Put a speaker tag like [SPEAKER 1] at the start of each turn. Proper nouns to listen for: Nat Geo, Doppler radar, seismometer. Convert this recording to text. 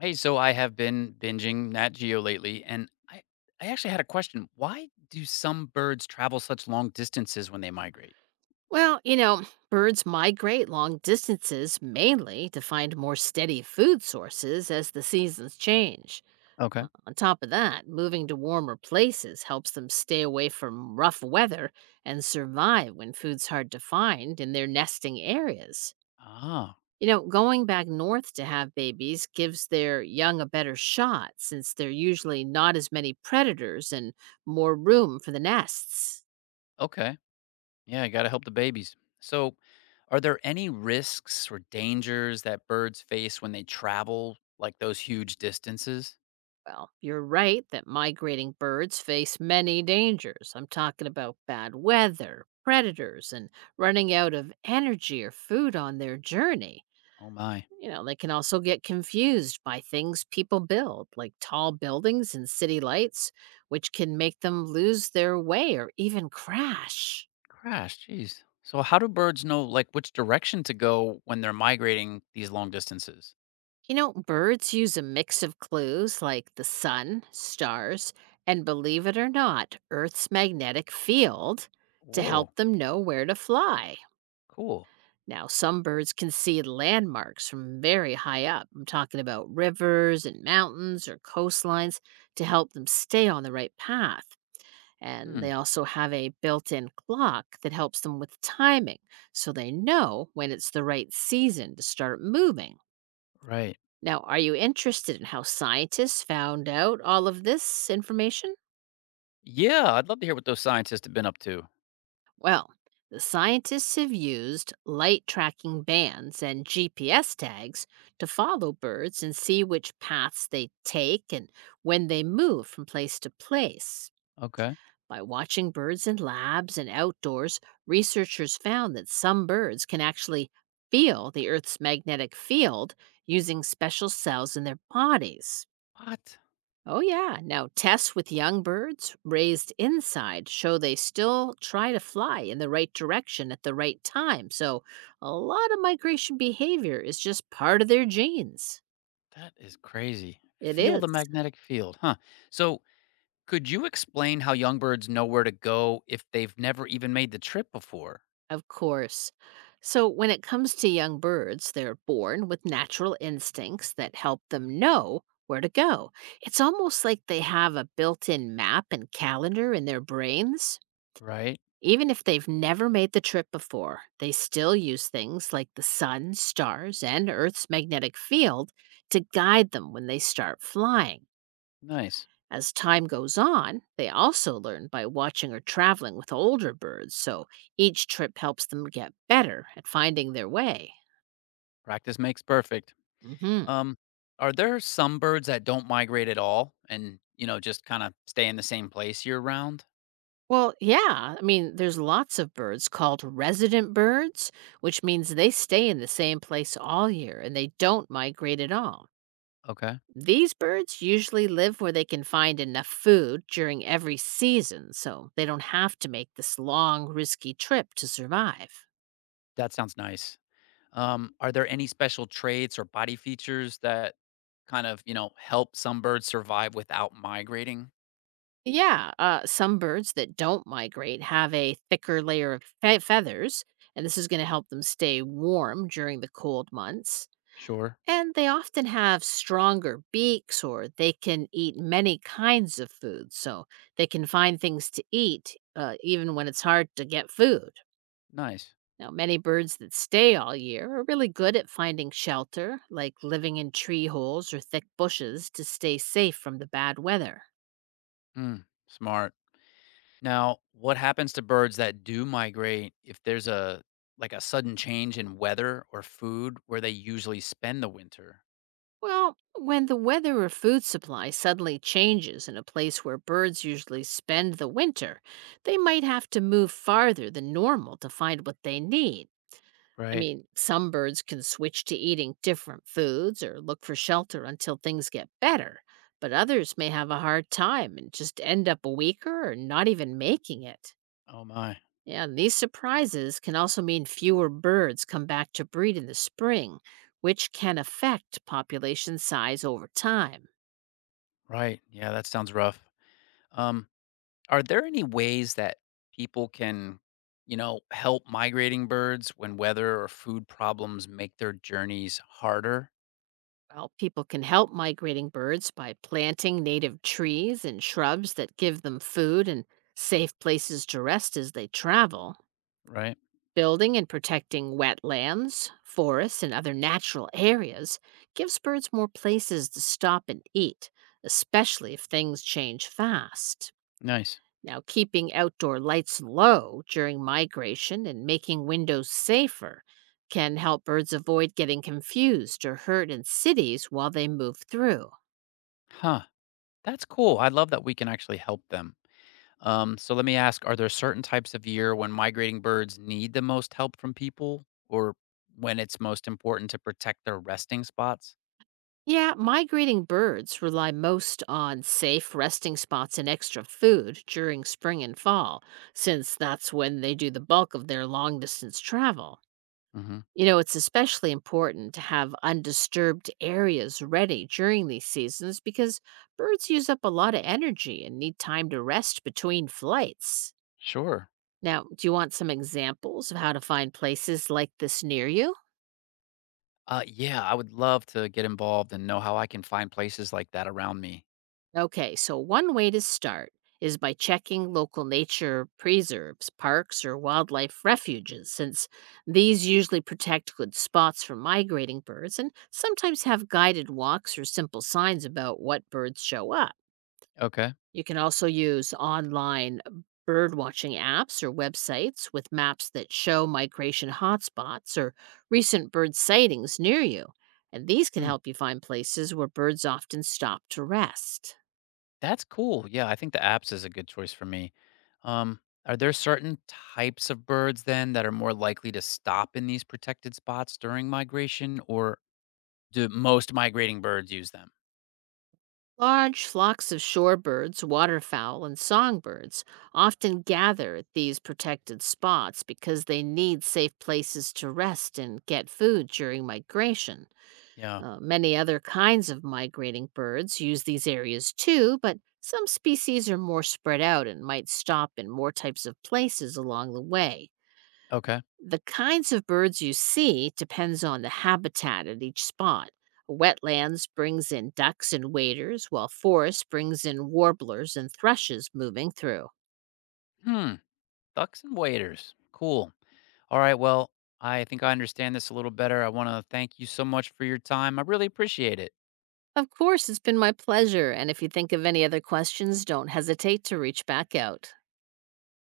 [SPEAKER 1] Hey, so I have been binging Nat Geo lately, and I actually had a question. Why do some birds travel such long distances when they migrate?
[SPEAKER 2] Well, you know, birds migrate long distances mainly to find more steady food sources as the seasons change.
[SPEAKER 1] Okay.
[SPEAKER 2] On top of that, moving to warmer places helps them stay away from rough weather and survive when food's hard to find in their nesting areas.
[SPEAKER 1] Ah,
[SPEAKER 2] You know, going back north to have babies gives their young a better shot since there are usually not as many predators and more room for the nests.
[SPEAKER 1] okay. Yeah, I got to help the babies. So, are there any risks or dangers that birds face when they travel like those huge distances?
[SPEAKER 2] Well, you're right that migrating birds face many dangers. I'm talking about bad weather, predators, and running out of energy or food on their journey.
[SPEAKER 1] Oh my,
[SPEAKER 2] You know, they can also get confused by things people build, like tall buildings and city lights, which can make them lose their way or even crash.
[SPEAKER 1] crash, jeez. So, how do birds know like which direction to go when they're migrating these long distances?
[SPEAKER 2] You know, birds use a mix of clues like the sun, stars, and believe it or not, Earth's magnetic field to
[SPEAKER 1] Whoa,
[SPEAKER 2] help them know where to fly.
[SPEAKER 1] cool.
[SPEAKER 2] Now, some birds can see landmarks from very high up. I'm talking about rivers and mountains or coastlines to help them stay on the right path. And
[SPEAKER 1] Hmm.
[SPEAKER 2] they also have a built in clock that helps them with timing so they know when it's the right season to start moving.
[SPEAKER 1] Right.
[SPEAKER 2] Now, are you interested in how scientists found out all of this information?
[SPEAKER 1] Yeah, I'd love to hear what those scientists have been up to.
[SPEAKER 2] Well, the scientists have used light tracking bands and GPS tags to follow birds and see which paths they take and when they move from place to place.
[SPEAKER 1] Okay.
[SPEAKER 2] By watching birds in labs and outdoors, researchers found that some birds can actually feel the Earth's magnetic field using special cells in their bodies.
[SPEAKER 1] What?
[SPEAKER 2] Oh, yeah. Now, tests with young birds raised inside show they still try to fly in the right direction at the right time. So, a lot of migration behavior is just part of their genes.
[SPEAKER 1] That is crazy.
[SPEAKER 2] It
[SPEAKER 1] Feel
[SPEAKER 2] is,
[SPEAKER 1] the magnetic field, huh? So, could you explain how young birds know where to go if they've never even made the trip before?
[SPEAKER 2] of course. So, when it comes to young birds, they're born with natural instincts that help them know where to go. It's almost like they have a built in map and calendar in their brains.
[SPEAKER 1] Right?
[SPEAKER 2] Even if they've never made the trip before, they still use things like the sun, stars, and Earth's magnetic field to guide them when they start flying.
[SPEAKER 1] Nice.
[SPEAKER 2] As time goes on, they also learn by watching or traveling with older birds, so each trip helps them get better at finding their way.
[SPEAKER 1] Practice makes perfect.
[SPEAKER 2] hmm
[SPEAKER 1] Um, are there some birds that don't migrate at all and, you know, just kind of stay in the same place year round?
[SPEAKER 2] Well, yeah, I mean, there's lots of birds called resident birds, which means they stay in the same place all year and they don't migrate at all.
[SPEAKER 1] Okay.
[SPEAKER 2] These birds usually live where they can find enough food during every season, so they don't have to make this long, risky trip to survive.
[SPEAKER 1] That sounds nice. Are there any special traits or body features that kind of, you know, help some birds survive without migrating?
[SPEAKER 2] Yeah, some birds that don't migrate have a thicker layer of feathers, and this is going to help them stay warm during the cold months.
[SPEAKER 1] Sure.
[SPEAKER 2] And they often have stronger beaks, or they can eat many kinds of food, so they can find things to eat even when it's hard to get food.
[SPEAKER 1] Nice.
[SPEAKER 2] Now, many birds that stay all year are really good at finding shelter, like living in tree holes or thick bushes to stay safe from the bad weather.
[SPEAKER 1] Mm, smart. Now, what happens to birds that do migrate if there's a like a sudden change in weather or food where they usually spend the winter?
[SPEAKER 2] Well, when the weather or food supply suddenly changes in a place where birds usually spend the winter, they might have to move farther than normal to find what they need. I
[SPEAKER 1] Right.
[SPEAKER 2] mean, some birds can switch to eating different foods or look for shelter until things get better, but others may have a hard time and just end up weaker or not even making it.
[SPEAKER 1] Oh my.
[SPEAKER 2] Yeah, and these surprises can also mean fewer birds come back to breed in the spring, which can affect population size over time.
[SPEAKER 1] Right. Yeah, that sounds rough. Um Are there any ways that people can, you know, help migrating birds when weather or food problems make their journeys harder?
[SPEAKER 2] Well, people can help migrating birds by planting native trees and shrubs that give them food and safe places to rest as they travel.
[SPEAKER 1] Right?
[SPEAKER 2] Building and protecting wetlands, forests, and other natural areas gives birds more places to stop and eat, especially if things change fast.
[SPEAKER 1] Nice.
[SPEAKER 2] Now, keeping outdoor lights low during migration and making windows safer can help birds avoid getting confused or hurt in cities while they move through.
[SPEAKER 1] Huh. That's cool. I love that we can actually help them. So let me ask, are there certain types of year when migrating birds need the most help from people or when it's most important to protect their resting spots?
[SPEAKER 2] Yeah, migrating birds rely most on safe resting spots and extra food during spring and fall, since that's when they do the bulk of their long distance travel.
[SPEAKER 1] Hmm.
[SPEAKER 2] You know, it's especially important to have undisturbed areas ready during these seasons because birds use up a lot of energy and need time to rest between flights.
[SPEAKER 1] Sure.
[SPEAKER 2] Now, do you want some examples of how to find places like this near you?
[SPEAKER 1] Yeah, I would love to get involved and know how I can find places like that around me.
[SPEAKER 2] Okay, so one way to start is by checking local nature preserves, parks, or wildlife refuges, since these usually protect good spots for migrating birds and sometimes have guided walks or simple signs about what birds show up.
[SPEAKER 1] Okay.
[SPEAKER 2] You can also use online bird watching apps or websites with maps that show migration hotspots or recent bird sightings near you, and these can
[SPEAKER 1] Hmm.
[SPEAKER 2] help you find places where birds often stop to rest.
[SPEAKER 1] That's cool. Yeah, I think the apps is a good choice for me. Um, are there certain types of birds then that are more likely to stop in these protected spots during migration, or do most migrating birds use them?
[SPEAKER 2] Large flocks of shorebirds, waterfowl, and songbirds often gather at these protected spots because they need safe places to rest and get food during migration.
[SPEAKER 1] Yeah.
[SPEAKER 2] Many other kinds of migrating birds use these areas too, but some species are more spread out and might stop in more types of places along the way.
[SPEAKER 1] Okay.
[SPEAKER 2] The kinds of birds you see depends on the habitat at each spot. Wetlands brings in ducks and waders, while forest brings in warblers and thrushes moving through.
[SPEAKER 1] Hmm. Ducks and waders. Cool. All right. Well, I think I understand this a little better. I want to thank you so much for your time. I really appreciate it.
[SPEAKER 2] Of course, it's been my pleasure, and if you think of any other questions, don't hesitate to reach back out.